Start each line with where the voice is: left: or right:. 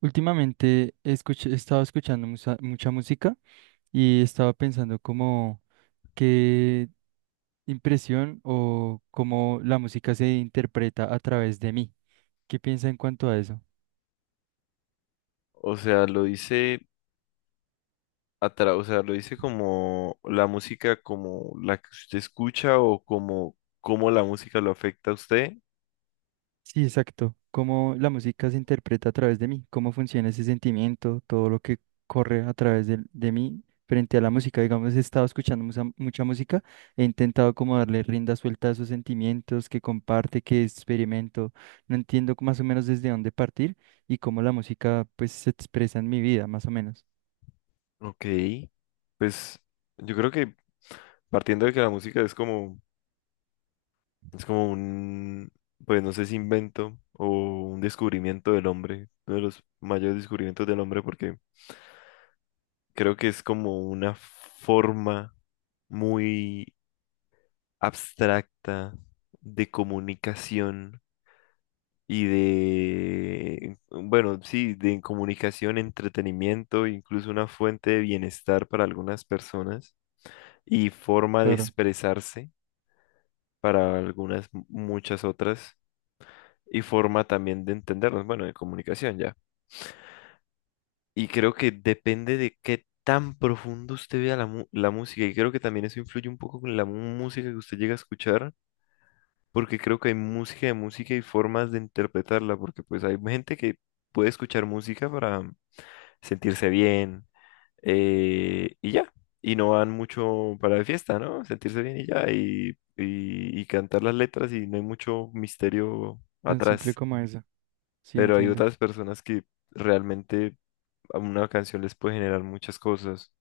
right: Últimamente he estado escuchando mucha música y estaba pensando como qué impresión o cómo la música se interpreta a través de mí. ¿Qué piensa en cuanto a eso?
left: O sea, lo dice o sea, lo dice como la música como la que usted escucha o como cómo la música lo afecta a usted.
right: Sí, exacto. Cómo la música se interpreta a través de mí, cómo funciona ese sentimiento, todo lo que corre a través de mí frente a la música. Digamos, he estado escuchando mucha música, he intentado como darle rienda suelta a esos sentimientos que comparte, que experimento. No entiendo más o menos desde dónde partir y cómo la música pues se expresa en mi vida, más o menos.
left: Ok, pues yo creo que partiendo de que la música es como es como un, pues no sé si invento o un descubrimiento del hombre, uno de los mayores descubrimientos del hombre, porque creo que es como una forma muy abstracta de comunicación y de, bueno, sí, de comunicación, entretenimiento, incluso una fuente de bienestar para algunas personas y forma de
right: Claro,
left: expresarse para algunas, muchas otras, y forma también de entendernos, bueno, de comunicación ya. Y creo que depende de qué tan profundo usted vea la música, y creo que también eso influye un poco con la música que usted llega a escuchar, porque creo que hay música de música y formas de interpretarla, porque pues hay gente que puede escuchar música para sentirse bien y ya. Y no van mucho para de fiesta, ¿no? Sentirse bien y ya. Y cantar las letras y no hay mucho misterio
right: tan simple
left: atrás.
right: como eso. Sí,
left: Pero hay
right: entiendo.
left: otras personas que realmente a una canción les puede generar muchas cosas.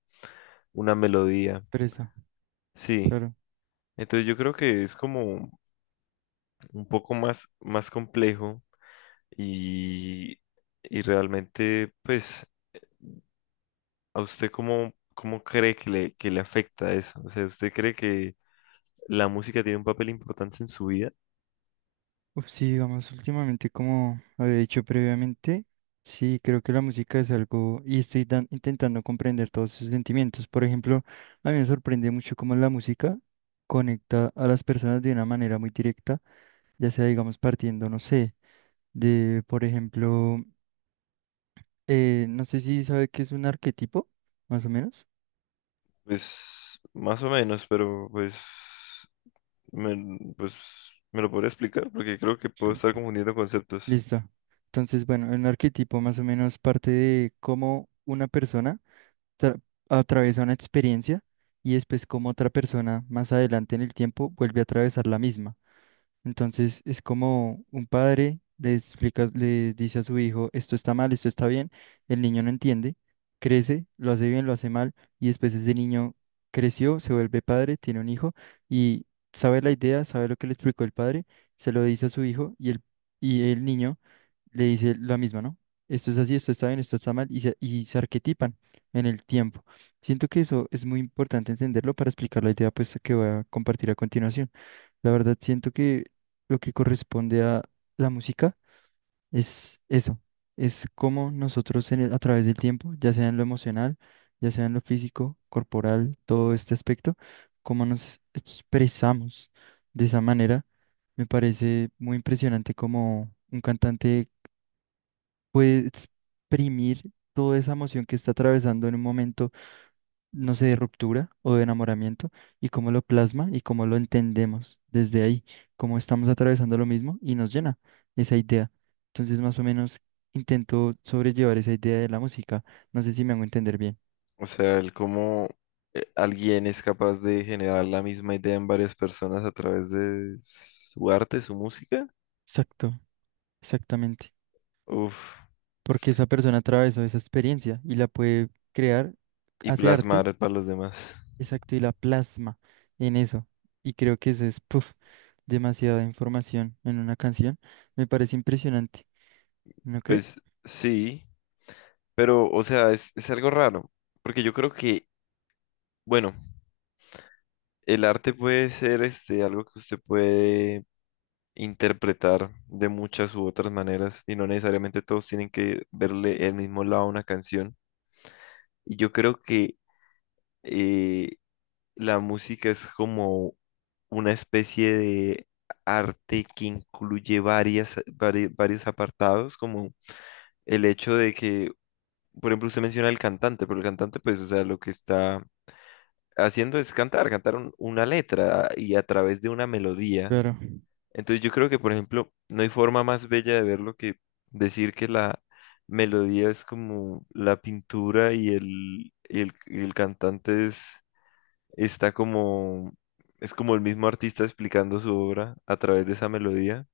left: Una melodía.
right: Presa,
left: Sí.
right: claro.
left: Entonces yo creo que es como un poco más complejo y, y realmente pues ¿a usted cómo cree que que le afecta eso? O sea, ¿usted cree que la música tiene un papel importante en su vida?
right: Uf, sí, digamos, últimamente, como había dicho previamente, sí, creo que la música es algo y estoy intentando comprender todos esos sentimientos. Por ejemplo, a mí me sorprende mucho cómo la música conecta a las personas de una manera muy directa, ya sea, digamos, partiendo, no sé, de, por ejemplo, no sé si sabe qué es un arquetipo, más o menos.
left: Pues más o menos, pero pues me lo podría explicar porque creo que puedo estar confundiendo conceptos.
right: Listo. Entonces, bueno, un arquetipo más o menos parte de cómo una persona tra- atraviesa una experiencia y después como otra persona más adelante en el tiempo vuelve a atravesar la misma. Entonces es como un padre le explica, le dice a su hijo, esto está mal, esto está bien, el niño no entiende, crece, lo hace bien, lo hace mal y después ese niño creció, se vuelve padre, tiene un hijo y sabe la idea, sabe lo que le explicó el padre, se lo dice a su hijo y el niño le dice la misma, ¿no? Esto es así, esto está bien, esto está mal, y se arquetipan en el tiempo. Siento que eso es muy importante entenderlo para explicar la idea pues, que voy a compartir a continuación. La verdad, siento que lo que corresponde a la música es eso, es cómo nosotros a través del tiempo, ya sea en lo emocional, ya sea en lo físico, corporal, todo este aspecto, cómo nos expresamos de esa manera. Me parece muy impresionante como un cantante puede exprimir toda esa emoción que está atravesando en un momento, no sé, de ruptura o de enamoramiento, y cómo lo plasma y cómo lo entendemos desde ahí, cómo estamos atravesando lo mismo y nos llena esa idea. Entonces, más o menos, intento sobrellevar esa idea de la música. No sé si me hago entender bien.
left: O sea, el cómo alguien es capaz de generar la misma idea en varias personas a través de su arte, su música,
right: Exacto, exactamente.
left: uf,
right: Porque esa persona atravesó esa experiencia y la puede crear,
left: y
right: hace arte.
left: plasmar para los demás.
right: Exacto, y la plasma en eso. Y creo que eso es, puf, demasiada información en una canción. Me parece impresionante, ¿no cree?
left: Pues sí, pero o sea, es algo raro, porque yo creo que, bueno, el arte puede ser este, algo que usted puede interpretar de muchas u otras maneras y no necesariamente todos tienen que verle el mismo lado a una canción. Y yo creo que eh, la música es como una especie de arte que incluye varios apartados, como el hecho de que, por ejemplo, usted menciona al cantante, pero el cantante, pues, o sea, lo que está haciendo es cantar una letra y a través de una melodía.
right: Claro.
left: Entonces yo creo que, por ejemplo, no hay forma más bella de verlo que decir que la melodía es como la pintura y el cantante está como, es como el mismo artista explicando su obra a través de esa melodía.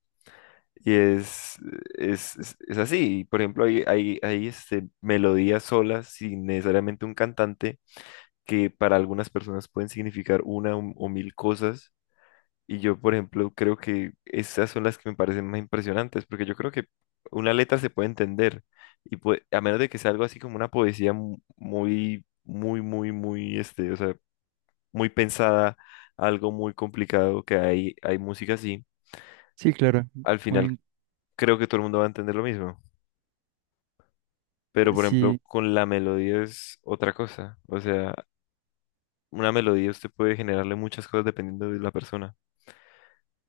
left: Y es, es así. Por ejemplo, hay este, melodías solas sin necesariamente un cantante que para algunas personas pueden significar una o mil cosas y yo, por ejemplo, creo que esas son las que me parecen más impresionantes, porque yo creo que una letra se puede entender, y a menos de que sea algo así como una poesía muy, muy, muy, muy, este, o sea, muy pensada, algo muy complicado, que hay música así,
right: Sí, claro.
left: al final
right: Muy,
left: creo que todo el mundo va a entender lo mismo. Pero, por ejemplo,
right: sí,
left: con la melodía es otra cosa, o sea, una melodía usted puede generarle muchas cosas dependiendo de la persona.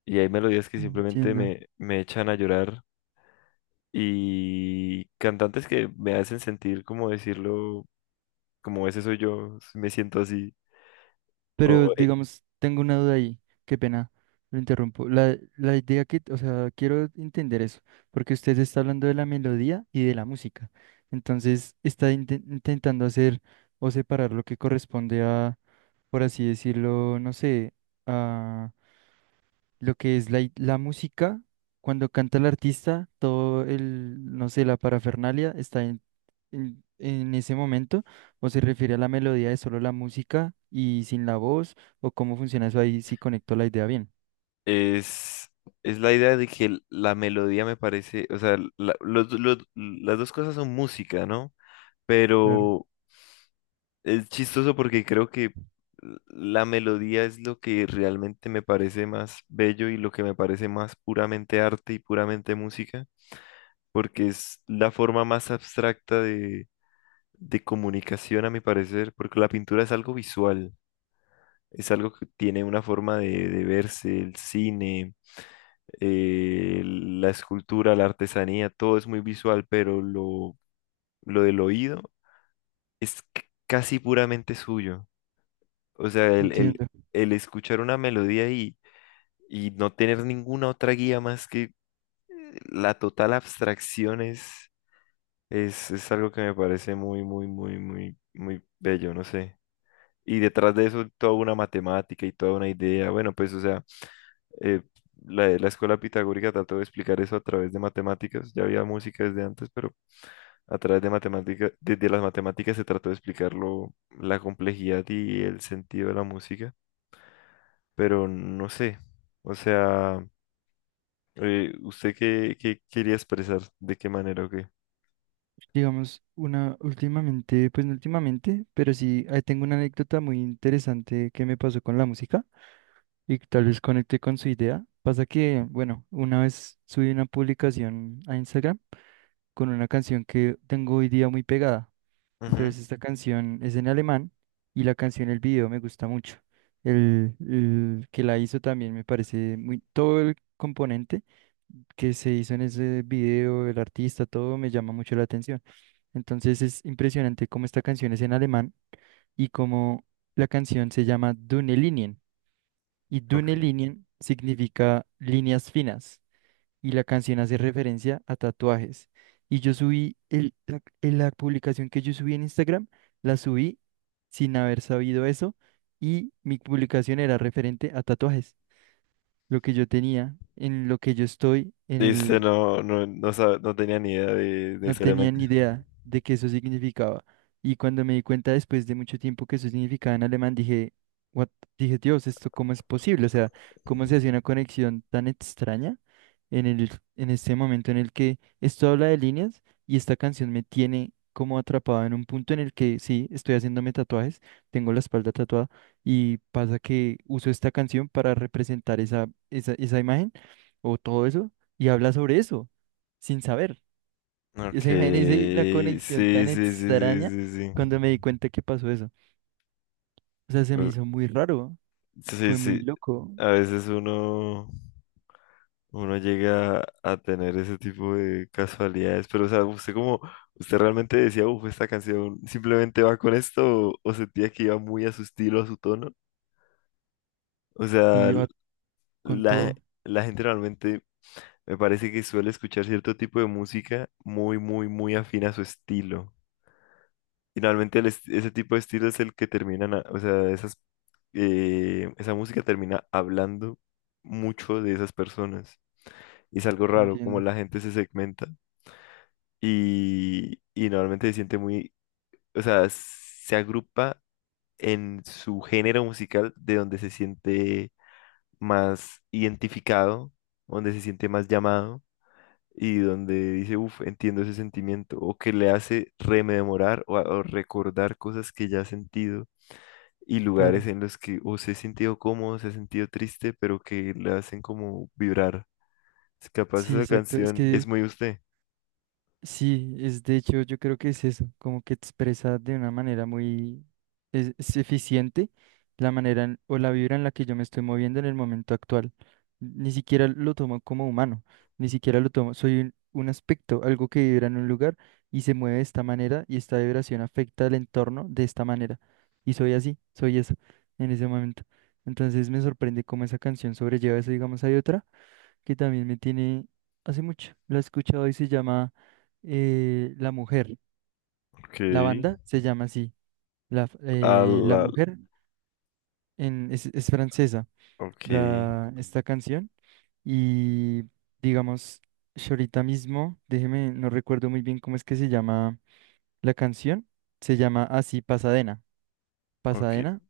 left: Y hay melodías que simplemente
right: entiendo.
left: me echan a llorar y cantantes que me hacen sentir, como decirlo, como ese soy yo, si me siento así.
right: Pero
left: O
right: digamos, tengo una duda ahí. Qué pena, lo interrumpo. La idea que, o sea, quiero entender eso, porque usted está hablando de la melodía y de la música. Entonces, está intentando hacer o separar lo que corresponde a, por así decirlo, no sé, a lo que es la música, cuando canta el artista, todo el, no sé, la parafernalia está en ese momento, o se refiere a la melodía de solo la música y sin la voz, o cómo funciona eso ahí, si conecto la idea bien.
left: es, es la idea de que la melodía me parece, o sea, las dos cosas son música, ¿no?
right: Claro,
left: Pero es chistoso porque creo que la melodía es lo que realmente me parece más bello y lo que me parece más puramente arte y puramente música, porque es la forma más abstracta de comunicación, a mi parecer, porque la pintura es algo visual, es algo que tiene una forma de verse, el cine, la escultura, la artesanía, todo es muy visual, pero lo del oído es casi puramente suyo. O sea,
right: entiendo.
left: el escuchar una melodía y no tener ninguna otra guía más que la total abstracción es algo que me parece muy, muy, muy, muy, muy bello, no sé. Y detrás de eso toda una matemática y toda una idea. Bueno, pues o sea, eh, la escuela pitagórica trató de explicar eso a través de matemáticas. Ya había música desde antes, pero a través de matemáticas, desde las matemáticas se trató de explicarlo, la complejidad y el sentido de la música. Pero no sé, o sea, ¿usted qué quería expresar? ¿De qué manera o qué?
right: Digamos, una últimamente, pues no últimamente, pero sí, ahí tengo una anécdota muy interesante que me pasó con la música y que tal vez conecte con su idea. Pasa que, bueno, una vez subí una publicación a Instagram con una canción que tengo hoy día muy pegada.
left: Ujú.
right: Entonces esta canción es en alemán y la canción, el video me gusta mucho. El que la hizo también me parece muy, todo el componente que se hizo en ese video, el artista, todo me llama mucho la atención. Entonces es impresionante cómo esta canción es en alemán y cómo la canción se llama Dünne Linien. Y
left: Ok.
right: Dünne Linien significa líneas finas y la canción hace referencia a tatuajes. Y yo subí en la publicación que yo subí en Instagram, la subí sin haber sabido eso y mi publicación era referente a tatuajes, lo que yo tenía, en lo que yo estoy,
left: Dice, no, no, no, no tenía ni idea de
right: no tenía
left: necesariamente.
right: ni idea de qué eso significaba. Y cuando me di cuenta después de mucho tiempo que eso significaba en alemán, dije, "What?". Dije, Dios, ¿esto cómo es posible? O sea, ¿cómo se hace una conexión tan extraña en el, en este momento en el que esto habla de líneas y esta canción me tiene como atrapado en un punto en el que sí, estoy haciéndome tatuajes, tengo la espalda tatuada y pasa que uso esta canción para representar esa imagen o todo eso y habla sobre eso sin saber. O
left: Ok,
right: sea, imagínese la
left: sí,
right: conexión
left: sí,
right: tan
left: sí, sí,
right: extraña
left: sí, sí.
right: cuando me di cuenta que pasó eso. O sea, se me
left: Uh,
right: hizo muy raro,
left: sí,
right: fue muy
left: sí.
right: loco
left: A veces uno llega a tener ese tipo de casualidades, pero o sea, usted realmente decía, uff, esta canción simplemente va con esto, o sentía que iba muy a su estilo, a su tono. O sea,
right: y iba con
left: la,
right: todo,
left: la gente realmente me parece que suele escuchar cierto tipo de música muy, muy, muy afín a su estilo. Finalmente ese tipo de estilo es el que terminan, a- o sea, esa música termina hablando mucho de esas personas. Y es algo raro, como
right: entiendo,
left: la gente se segmenta y normalmente se siente muy, o sea, se agrupa en su género musical de donde se siente más identificado, donde se siente más llamado y donde dice, uff, entiendo ese sentimiento, o que le hace rememorar o, a- o recordar cosas que ya ha sentido y lugares
right: claro.
left: en los que o se ha sentido cómodo, se ha sentido triste, pero que le hacen como vibrar. Es capaz
right: Sí,
left: esa
right: exacto, es
left: canción es
right: que
left: muy usted.
right: sí, es de hecho, yo creo que es eso, como que expresa de una manera muy es eficiente la manera o la vibra en la que yo me estoy moviendo en el momento actual. Ni siquiera lo tomo como humano, ni siquiera lo tomo, soy un aspecto, algo que vibra en un lugar y se mueve de esta manera y esta vibración afecta al entorno de esta manera. Y soy así, soy eso en ese momento. Entonces me sorprende cómo esa canción sobrelleva eso, digamos, hay otra que también me tiene hace mucho. La he escuchado y se llama La Mujer.
left: Ok.
right: La banda se llama así.
left: A
right: La
left: la...
right: Mujer en, es francesa,
left: Ok,
right: la, esta canción. Y digamos, yo ahorita mismo, déjeme, no recuerdo muy bien cómo es que se llama la canción. Se llama así Pasadena.
left: ok.
right: Pasadena.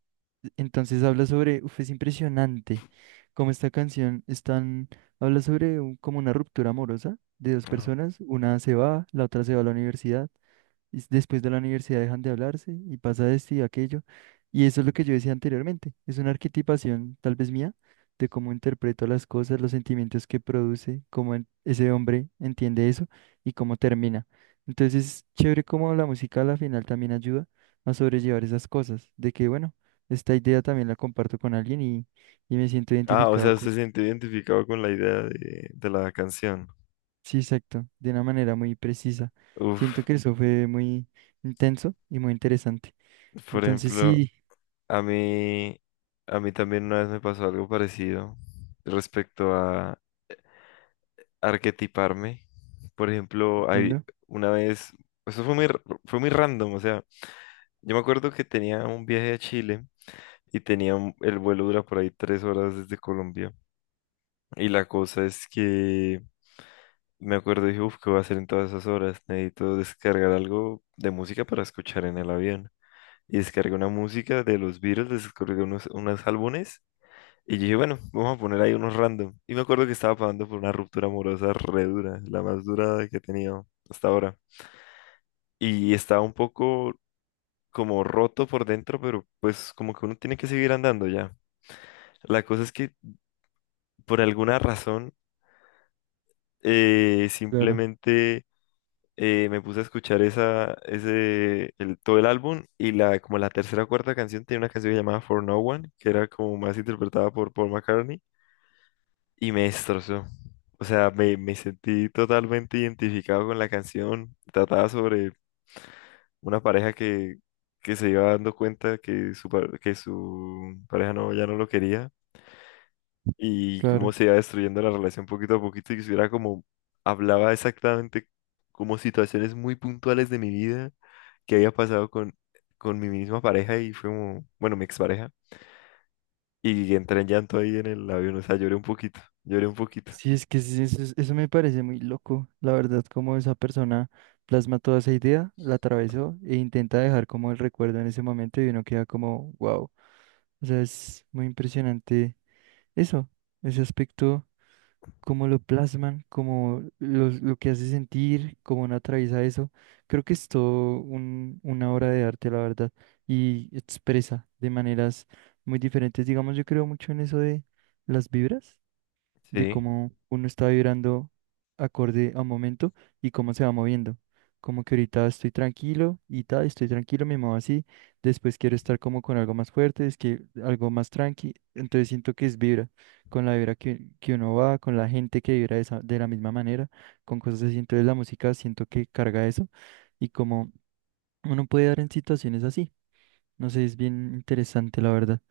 right: Entonces habla sobre, uf, es impresionante cómo esta canción están, habla sobre como una ruptura amorosa de dos
left: Ah.
right: personas, una se va, la otra se va a la universidad y después de la universidad dejan de hablarse y pasa esto y aquello. Y eso es lo que yo decía anteriormente, es una arquetipación tal vez mía de cómo interpreto las cosas, los sentimientos que produce, cómo ese hombre entiende eso y cómo termina. Entonces, chévere cómo la música a la final también ayuda a sobrellevar esas cosas, de que bueno, esta idea también la comparto con alguien y me siento
left: Ah, o sea,
right: identificado
left: usted
right: con...
left: se siente identificado con la idea de la canción.
right: Sí, exacto, de una manera muy precisa. Siento
left: Uf,
right: que eso fue muy intenso y muy interesante.
left: por
right: Entonces
left: ejemplo,
right: sí,
left: a mí, a mí también una vez me pasó algo parecido respecto a arquetiparme. Por ejemplo, hay
right: entiendo,
left: una vez, eso fue muy, fue muy random, o sea, yo me acuerdo que tenía un viaje a Chile y tenía el vuelo dura por ahí 3 horas desde Colombia. Y la cosa es que me acuerdo y dije, uff, ¿qué voy a hacer en todas esas horas? Necesito descargar algo de música para escuchar en el avión. Y descargué una música de los Beatles, descargué unos álbumes. Y yo dije, bueno, vamos a poner ahí unos random. Y me acuerdo que estaba pasando por una ruptura amorosa re dura, la más dura que he tenido hasta ahora. Y estaba un poco como roto por dentro, pero pues como que uno tiene que seguir andando ya. La cosa es que por alguna razón
right: claro,
left: simplemente me puse a escuchar todo el álbum y la, como la tercera o cuarta canción tenía una canción llamada For No One, que era como más interpretada por Paul McCartney y me destrozó. O sea, me sentí totalmente identificado con la canción. Trataba sobre una pareja que se iba dando cuenta que que su pareja no, ya no lo quería y cómo
right: claro.
left: se iba destruyendo la relación poquito a poquito y que hubiera como, hablaba exactamente como situaciones muy puntuales de mi vida que había pasado con mi misma pareja y fue como, bueno, mi expareja. Y entré en llanto ahí en el avión, o sea, lloré un poquito, lloré un poquito.
right: Sí, es que sí, eso, eso me parece muy loco, la verdad, como esa persona plasma toda esa idea, la atravesó e intenta dejar como el recuerdo en ese momento y uno queda como, wow. O sea, es muy impresionante eso, ese aspecto, cómo lo plasman, cómo lo que hace sentir, cómo uno atraviesa eso. Creo que es todo una obra de arte, la verdad, y expresa de maneras muy diferentes. Digamos, yo creo mucho en eso de las vibras, de
left: Sí,
right: cómo uno está vibrando acorde a un momento y cómo se va moviendo. Como que ahorita estoy tranquilo y tal, estoy tranquilo, me muevo así. Después quiero estar como con algo más fuerte, es que algo más tranqui. Entonces siento que es vibra, con la vibra que uno va, con la gente que vibra de la misma manera, con cosas así. Entonces la música siento que carga eso y como uno puede dar en situaciones así. No sé, es bien interesante, la verdad.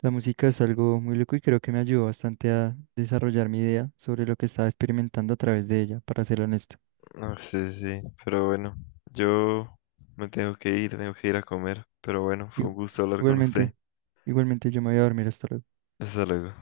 right: La música es algo muy loco y creo que me ayudó bastante a desarrollar mi idea sobre lo que estaba experimentando a través de ella, para ser honesto.
left: no sé, sí, pero bueno, yo me tengo que ir a comer, pero bueno, fue un
right: Igu-
left: gusto hablar con usted.
right: Igualmente, igualmente yo me voy a dormir hasta luego.
left: Hasta luego.